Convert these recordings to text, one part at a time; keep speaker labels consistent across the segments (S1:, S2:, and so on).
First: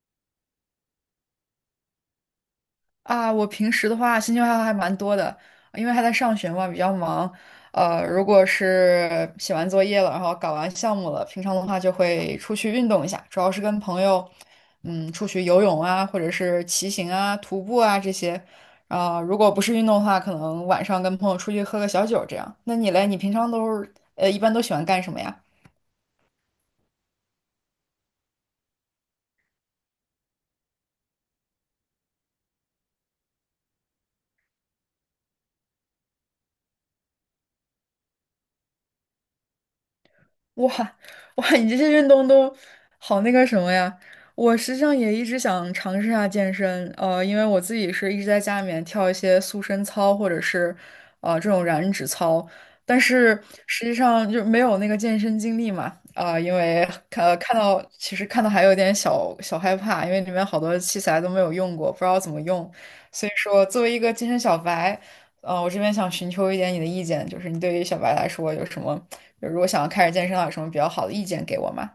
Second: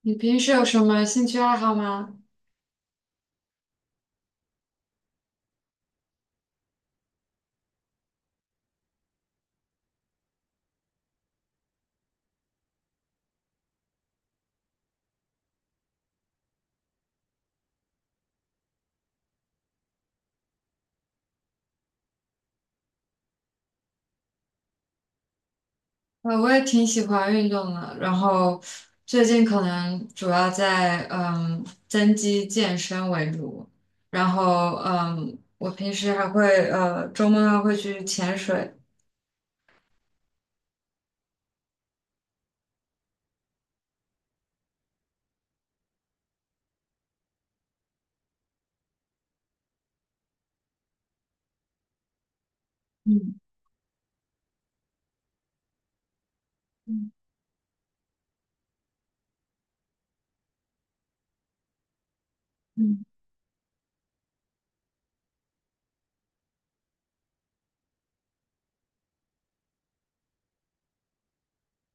S1: 你平时有什么兴趣爱好吗？
S2: 啊，我平时的话兴趣爱好还蛮多的，因为还在上学嘛，比较忙。如果是写完作业了，然后搞完项目了，平常的话就会出去运动一下，主要是跟朋友，出去游泳啊，或者是骑行啊、徒步啊这些。如果不是运动的话，可能晚上跟朋友出去喝个小酒这样。那你嘞，你平常都是一般都喜欢干什么呀？
S1: 我也挺喜欢运动的，然后最近可能主要在增肌健身为主，然后我平时还会周末还会去潜水。
S2: 哇哇，你这些运动都好那个什么呀！我实际上也一直想尝试一下健身，因为我自己是一直在家里面跳一些塑身操或者是这种燃脂操，但
S1: 嗯
S2: 是实际上就没有那个健身经历嘛，因为
S1: 嗯
S2: 呃看到其实看到还有点小小害怕，因为里面好多器材都没有用过，不知道怎么用，
S1: 嗯。
S2: 所以说作为一个健身小白。我这边想寻求一点你的意见，就是你对于小白来说有什么，就如果想要开始健身的话有什么比较好的意见给我吗？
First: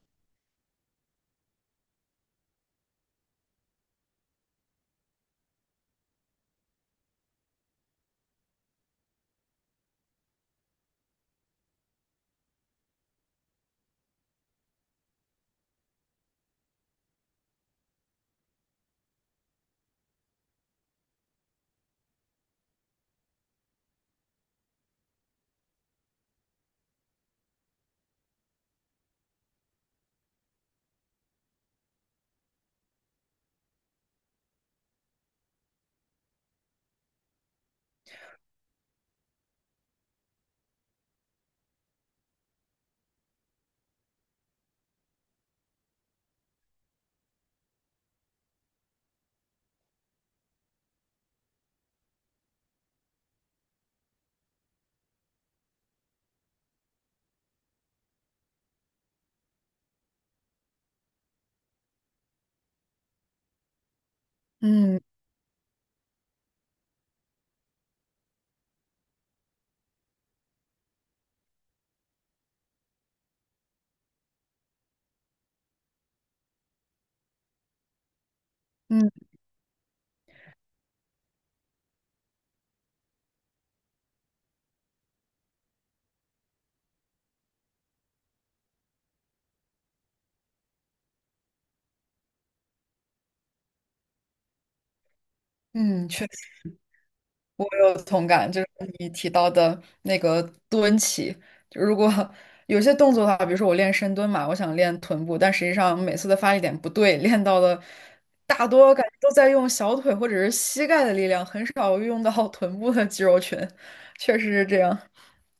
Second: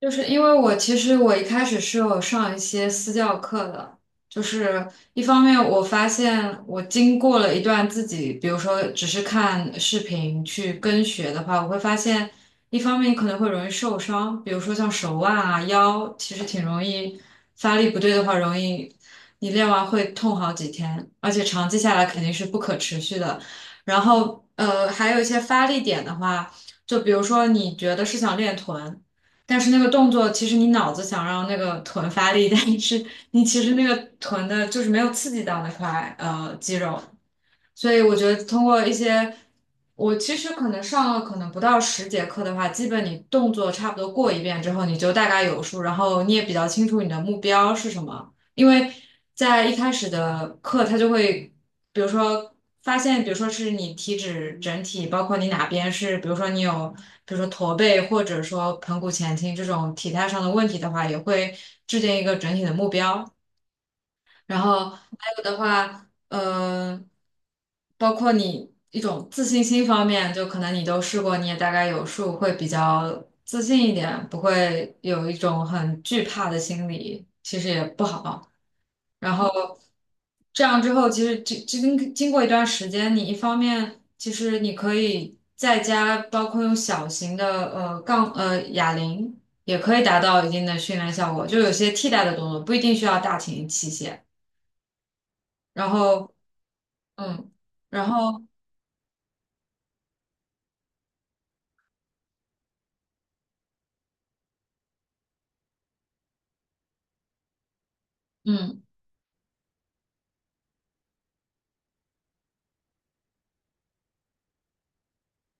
S1: 就是因为我其实一开始是有上一些私教课的，就是一方面我发现我经过了一段自己，比如说只是看视频去跟学的话，我会发现一方面你可能会容易受伤，比如说像手腕啊、腰，其实挺容易发力不对的话，容易你练完会痛好几天，而且长期下来肯定是不可持续的。然后还有一些发力点的话，就比如说你觉得是想练臀。但是那个动作，其实你脑子想让那个臀发力，但是你其实那个臀的就是没有刺激到那块肌肉，所以我觉得通过一些，我其实可能上了可能不到十节课的话，基本你动作差不多过一遍之后，你就大概有数，然后你也比较清楚你的目标是什么。因为在一开始的课，他就会，比如说发现，比如说是你体脂整体，包括你哪边是，比如说你有，比如说驼背或者说盆骨前倾这种体态上的问题的话，也会制定一个整体的目标。然后
S2: 嗯
S1: 还有的话，包括你一种自信心方面，就可能你都试过，你也大概有数，会比较自信一点，不会有一种很惧怕的心理，其实也不好。
S2: 嗯
S1: 然后这样之后，其实经过一段时间，你一方面其实你可以在家，包括用小型的哑铃，也可以达到一定的训练效果，就有些替代的动作，不一定需要大型器械。然
S2: 嗯，
S1: 后嗯，
S2: 我有
S1: 然
S2: 同
S1: 后
S2: 感，就是你提到的那个蹲起，就如果有些动作的话，比如说我练深蹲嘛，我想练臀部，但实际上每次的发力点不对，练到的大
S1: 嗯，
S2: 多感觉都在用小腿或者是膝盖的力量，很少用到 臀部的肌肉群，确实是这样。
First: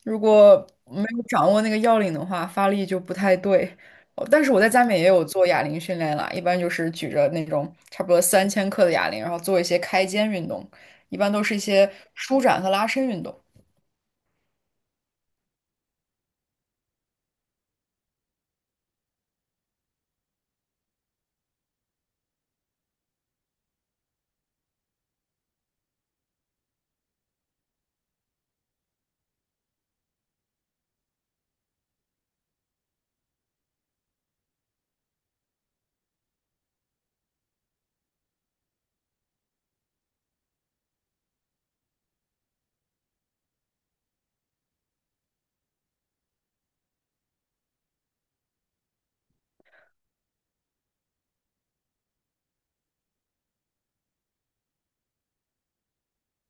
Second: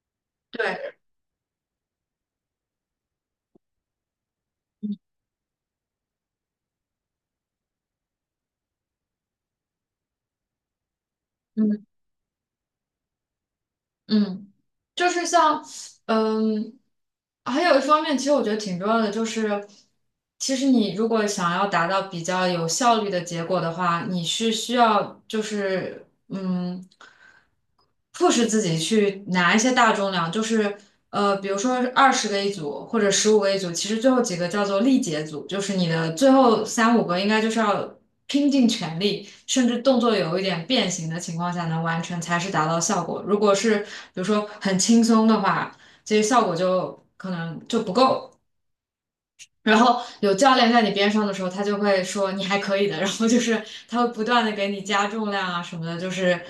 S2: 如果
S1: 对。
S2: 没有掌握那个要领的话，发力就不太对。哦但是我在家里面
S1: 嗯
S2: 也有做哑铃训练啦，一般就是举着那种差不多3千克的哑铃，然后做一些开肩运动。一般都是一
S1: 嗯
S2: 些舒展和拉伸运动。
S1: 嗯，就是像，嗯，还有一方面，其实我觉得挺重要的，就是其实你如果想要达到比较有效率的结果的话，你是需要就是。嗯。迫使自己去拿一些大重量，就是比如说二十个一组或者十五个一组，其实最后几个叫做力竭组，就是你的最后三五个应该就是要拼尽全力，甚至动作有一点变形的情况下能完成，才是达到效果。如果是比如说很轻松的话，其实效果就可能就不够。然后有教练在你边上的时候，他就会说你还可以的，然后就是他会不断的给你加重量啊什么的，就是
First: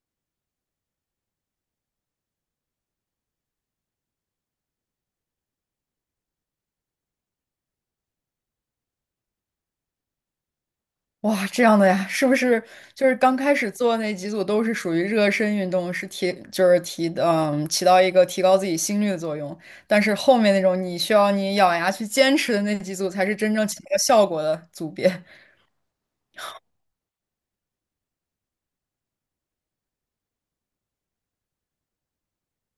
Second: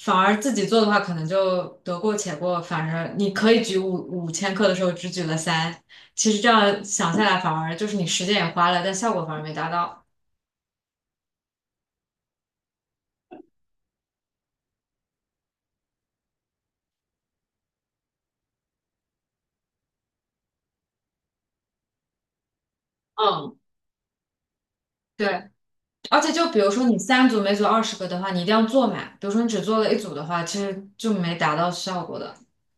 S1: 反而自己做的话，可能就得过且过，反正你可以举五千克的时候只举了三，其实这样想下来，反而就是你时间也花了，但效果反而没达到。
S2: 哇，这样的呀，是不是就是刚开始做那几组都是属于热身运动，就是提起到一个提高自己心率的作用，但是后面那种你需要你咬牙去坚持的那几组才是真
S1: 嗯，
S2: 正起到效果的组别。
S1: 对。而且就比如说你三组每组二十个的话，你一定要做满。比如说你只做了一组的话，其实就没达到效果的。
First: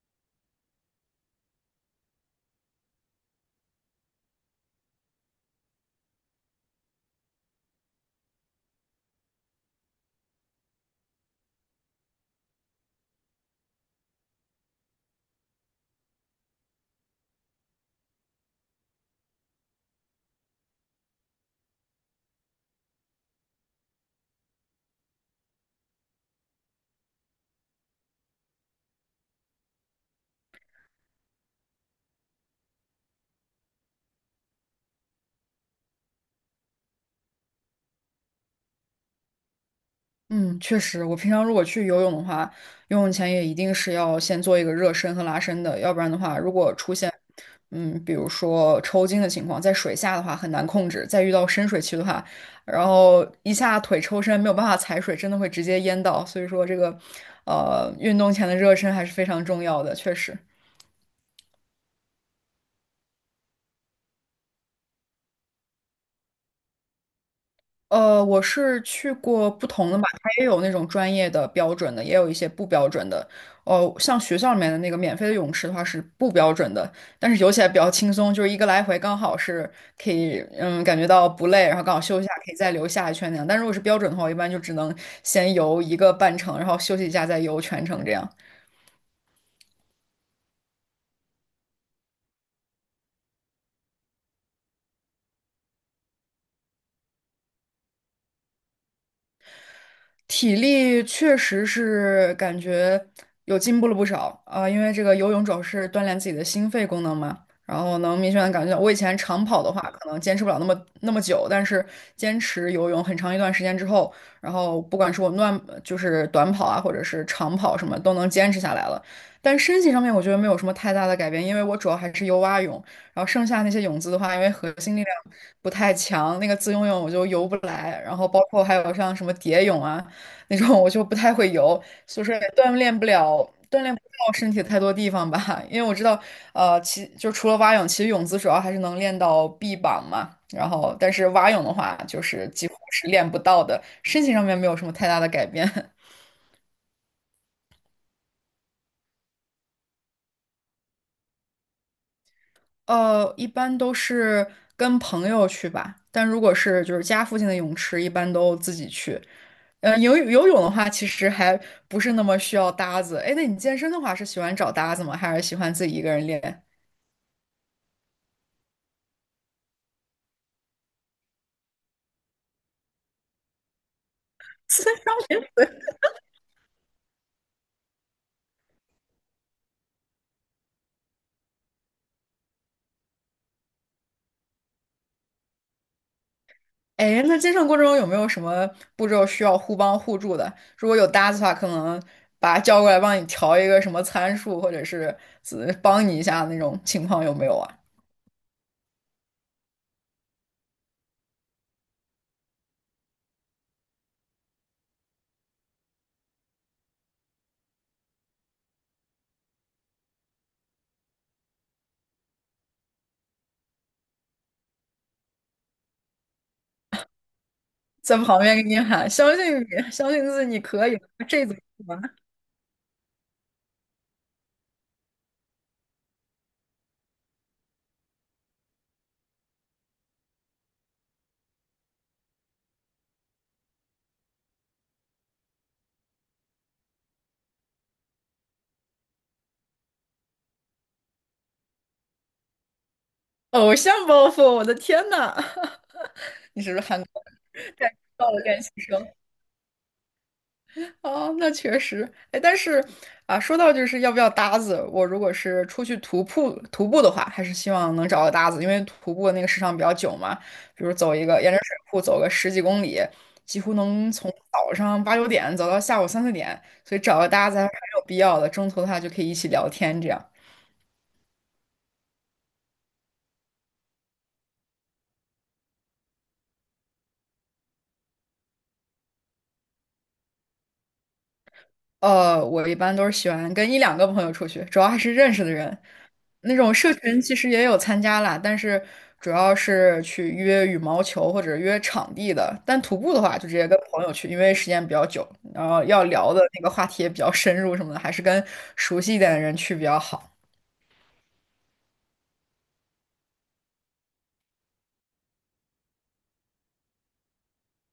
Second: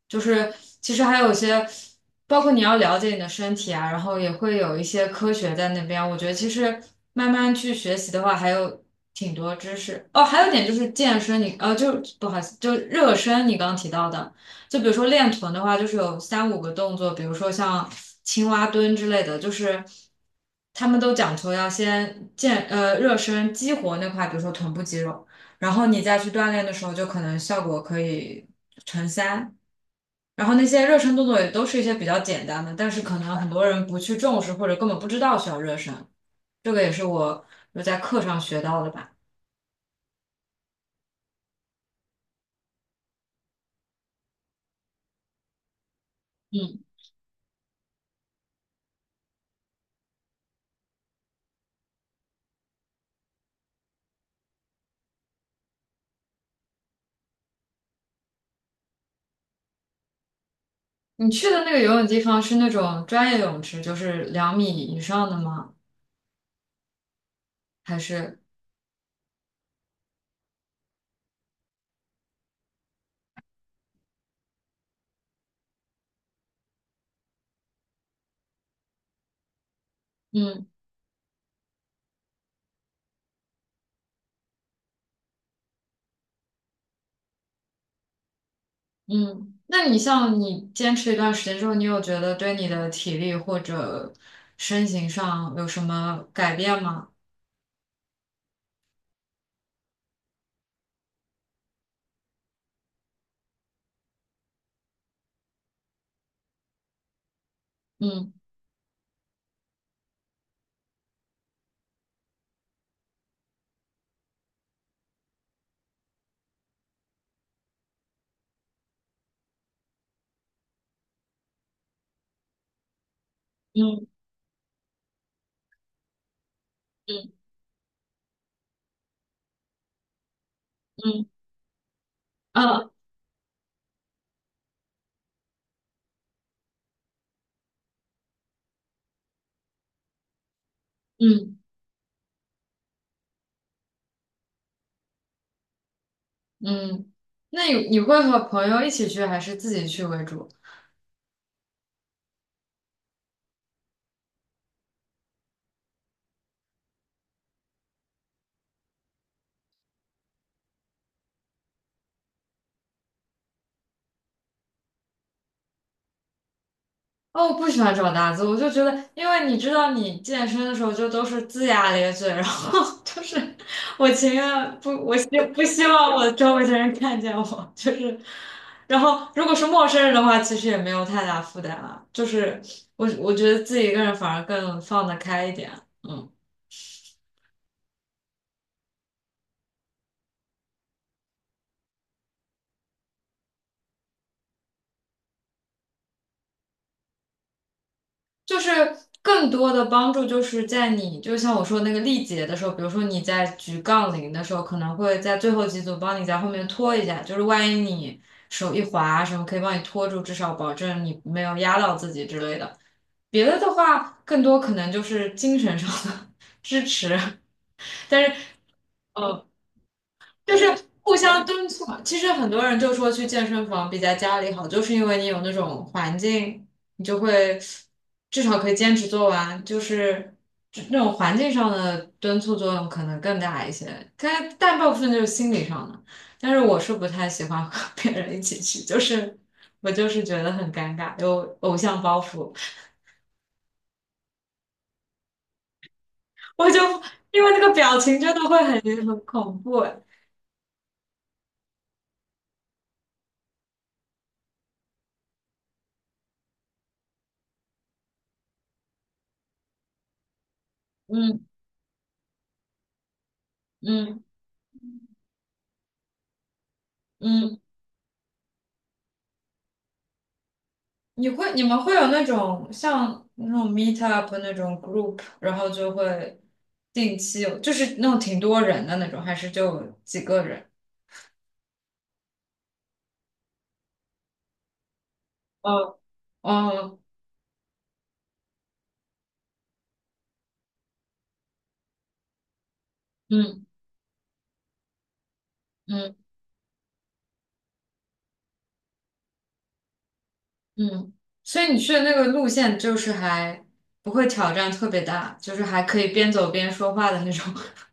S1: 就是其实还有一些，包括你要了解你的身体啊，然后也会有一些科学在那边。我觉得其实慢慢去学习的话，还有挺多知识。哦，还有一点就是健身你，就不好意思，就热身，你刚刚提到的。就比如说练臀的话，就是有三五个动作，比如说像青蛙蹲之类的，就是他们都讲求要先热身激活那块，比如说臀部肌肉，然后你再去锻炼的时候，就可能效果可以乘三。然后那些热身动作也都是一些比较简单的，但是可能很多人不去重视或者根本不知道需要热身，这个也是我有在课上学到的吧。
S2: 嗯，确实，我平常如果去游泳的话，游泳前也一定是要先做一个热身和拉伸的，要不然的话，如果
S1: 嗯，
S2: 出现，比如说抽筋的情况，在水下的话很难控制，再遇到深水区的话，然后一下腿抽伸没有办法踩水，真的会直接淹到，所以说这个，运动前的热身还是非常重要的，确实。
S1: 你去的那个游泳地方是那种专业泳池，就是两米以上的吗？还是？
S2: 我是去过不同的吧，它也有那种专业的标准的，也有一些不标准的。哦，像学校里面的那个免费的泳池的话是不标准的，但是游起来比较轻松，就是一个来回刚好是可以，
S1: 嗯
S2: 感觉到不累，然后刚好休息一下，可以再游下一圈那样。但如果是标准的话，我一般就只能先游一个半程，然后休息一下再游全程这样。
S1: 嗯，那你像你坚持一段时间之后，你有觉得对你的体力或者身形上有什么改变吗？
S2: 体力确实是感觉有进步了不少啊，因为这个游泳主要是锻炼自己的心肺功能嘛，然后能明
S1: 嗯
S2: 显的感觉到，我以前长跑的话可能坚持不了那么那么久，但是坚持游泳很长一段时间之后，然后不管是我乱就是短跑啊，或者是长跑什么都能坚持下来了。但身体上面我觉得没有什么太大的改变，因为我主要还是游蛙泳，然后剩下那些泳
S1: 嗯
S2: 姿的话，因为核心力量不太强，那个自由泳我就
S1: 嗯
S2: 游不来，然后包括还有像什么蝶泳啊。那种，我就不
S1: 嗯
S2: 太会游，就是也
S1: 啊
S2: 锻炼不到身体太多地方吧。因为我知道，除了蛙泳，其实泳姿主要还是能练到臂膀嘛。然后，但是蛙
S1: 嗯
S2: 泳的话，就是几乎是练不到的，身形上面没有什么太大的改变。
S1: 嗯，那你会和朋友一起去还是自己去为主？
S2: 一般都是跟朋友去吧，但如果是就是家附近的泳池，一般都自己去。游泳的话，其实还不是那么需要搭子。哎，那你健身的话，是喜欢找搭子吗？还是喜欢自己一个人练？
S1: 哦，我不喜欢这种搭子，我就觉得，因为你知道，你健身的时候就都是龇牙咧嘴，然后 就是我 希不希望我周围的人看见我，就是，然后如果是陌生人的话，其实也没有太大负担了，就是我觉得自己一个人反而更放得开一点，嗯。
S2: 哎，那接上过程中有没有什么步骤需要互帮互助的？如果有搭子的话，可能把他叫过来帮你调一个什么参数，或者是帮你一下那种情况有没有啊？
S1: 就是更多的帮助就是在你，就像我说那个力竭的时候，比如说你在举杠铃的时候，可能会在最后几组帮你在后面拖一下，就是万一你手一滑什么，可以帮你拖住，至少保证你没有压到自己之类的。别的的话，更多可能就是精神上的 支持，
S2: 在
S1: 但
S2: 旁
S1: 是。
S2: 边给你喊，相
S1: 呃
S2: 信你，相信自己，
S1: 就
S2: 你
S1: 是
S2: 可以的，
S1: 互相
S2: 这怎
S1: 敦促
S2: 么
S1: 嘛。
S2: 办。
S1: 其实很多人就说去健身房比在家里好，就是因为你有那种环境，你就会至少可以坚持做完，就是那种环境上的敦促作用可能更大一些。但大部分就是心理上的。但是我是不太喜欢和别人一起去，就是我就是觉得很尴尬，有偶像包袱，
S2: 偶像包袱，我的天呐！你
S1: 我
S2: 是
S1: 就
S2: 不是喊
S1: 因为那个表情
S2: 到
S1: 真
S2: 了
S1: 的会
S2: 练习
S1: 很
S2: 生？
S1: 很恐怖。
S2: 哦，那确实，哎，但是啊，说到就是要不要搭子，我如果是出去徒步的话，还是希望能找个搭子，因为徒步的那个时长比较久嘛，比如走一个
S1: 嗯
S2: 沿着水库走个十几公里，几乎能
S1: 嗯
S2: 从早上八九点走到下午三四点，所以找个搭子
S1: 嗯。
S2: 还是很有必要的，中途的话就可以一起聊天这样。
S1: 你们会有那种像那种 meet up 那种 group，然后就会定期有就是那种挺多人的那种，还是就几个人？
S2: 我一般都是喜欢跟一两个朋友出去，主要还是认识的人。
S1: 哦
S2: 那种社
S1: 哦，
S2: 群其实也有参加啦，但是主要是去约羽毛球或者约场地的。但徒步的话，就直
S1: 嗯
S2: 接跟朋友去，因为时间比较久，然后要
S1: 嗯
S2: 聊的那个话题也比较深入什么的，还是跟熟悉一点的人去比较好。
S1: 嗯，所以你去的那个路线就是还不会挑战特别大，就是还可以边走边说话的那种。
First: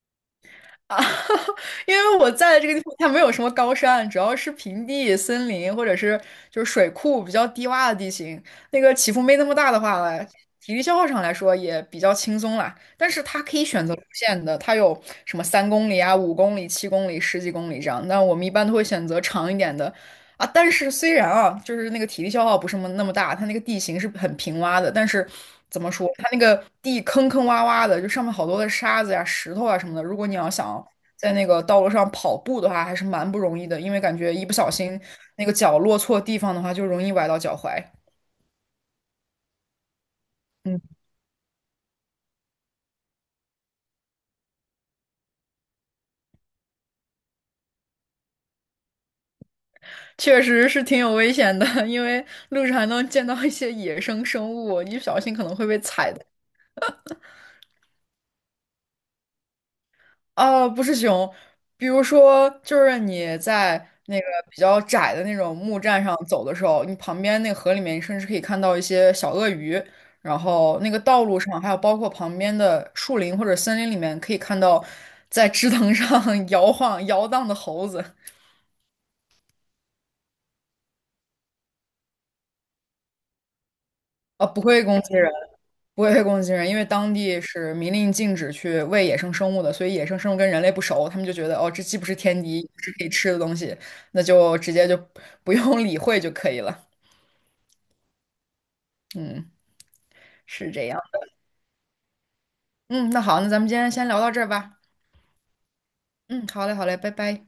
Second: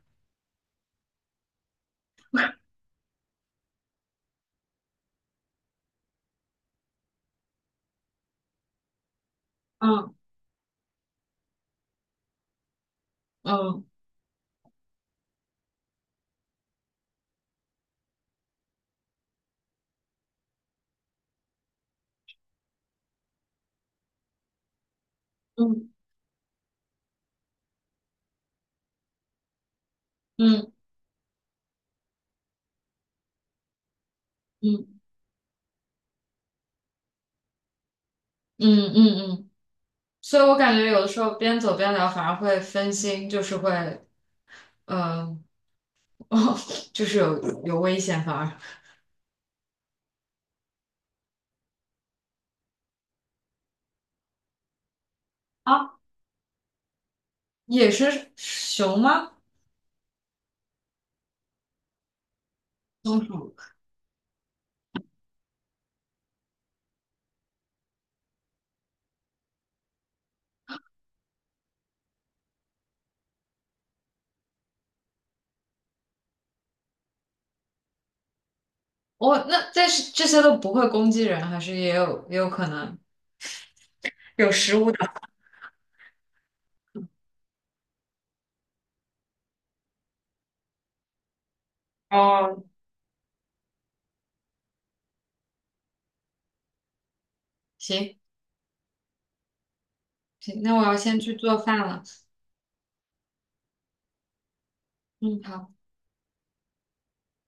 S2: 啊，因为我在的这个地方，它没有什么高山，主要是平地、森林或者是就是水库比较低洼的地形，那个起伏没那么大的话
S1: 嗯
S2: 呢，体力消耗上来说也比较轻松啦。但是它可以
S1: 嗯
S2: 选择路线的，它有什么3公里啊、5公里、7公里、十几公里这样。那我们一般都会选择长一点的，啊，但是虽然啊，就是那个体力消耗不是那么那么大，它那个地形是很平洼的，但是怎
S1: 嗯
S2: 么说，它那个地坑坑洼洼的，就上面好多的沙子呀、石头啊什么的。如果你要
S1: 嗯
S2: 想在那个道路上跑步的话，还是蛮不容易的，因为感觉一不小
S1: 嗯
S2: 心那个脚落错地方的话，就容易崴到脚踝。
S1: 嗯嗯嗯，所以我感
S2: 嗯，
S1: 觉有的时候边走边聊反而会分心，就是会嗯。哦，就是有危险，反而
S2: 确实是挺有危险的，因为路上还能见到一些野生生物，一不小心可能会被
S1: 啊，
S2: 踩到。
S1: 也是熊吗？
S2: 不是熊，比如说，就是
S1: 松
S2: 你
S1: 鼠？
S2: 在那个比较窄的那种木栈上走的时候，你旁边那个河里面，你甚至可以看到一些小鳄鱼，然后那个道路上，还有包括旁边的树林或者森林里面，可以看到在枝藤上 摇晃摇荡的猴子，
S1: 哦，那但是这些都不会攻击人，还是也有可能有
S2: 不
S1: 食
S2: 会
S1: 物
S2: 攻
S1: 的。
S2: 击人。不会被攻击人，因为当地是明令禁止去喂野生生物的，所以野生生物跟人类不熟，他们就觉得哦，这既不是天敌，
S1: 哦，
S2: 也不是可以吃的东西，那就直接就不用理会就可以了。
S1: 行
S2: 嗯，
S1: 行，
S2: 是
S1: 那我
S2: 这
S1: 要
S2: 样。
S1: 先去做饭了。
S2: 嗯，那好，那咱们今天先聊到这儿吧。
S1: 嗯，好。
S2: 嗯，好嘞，好嘞，拜拜。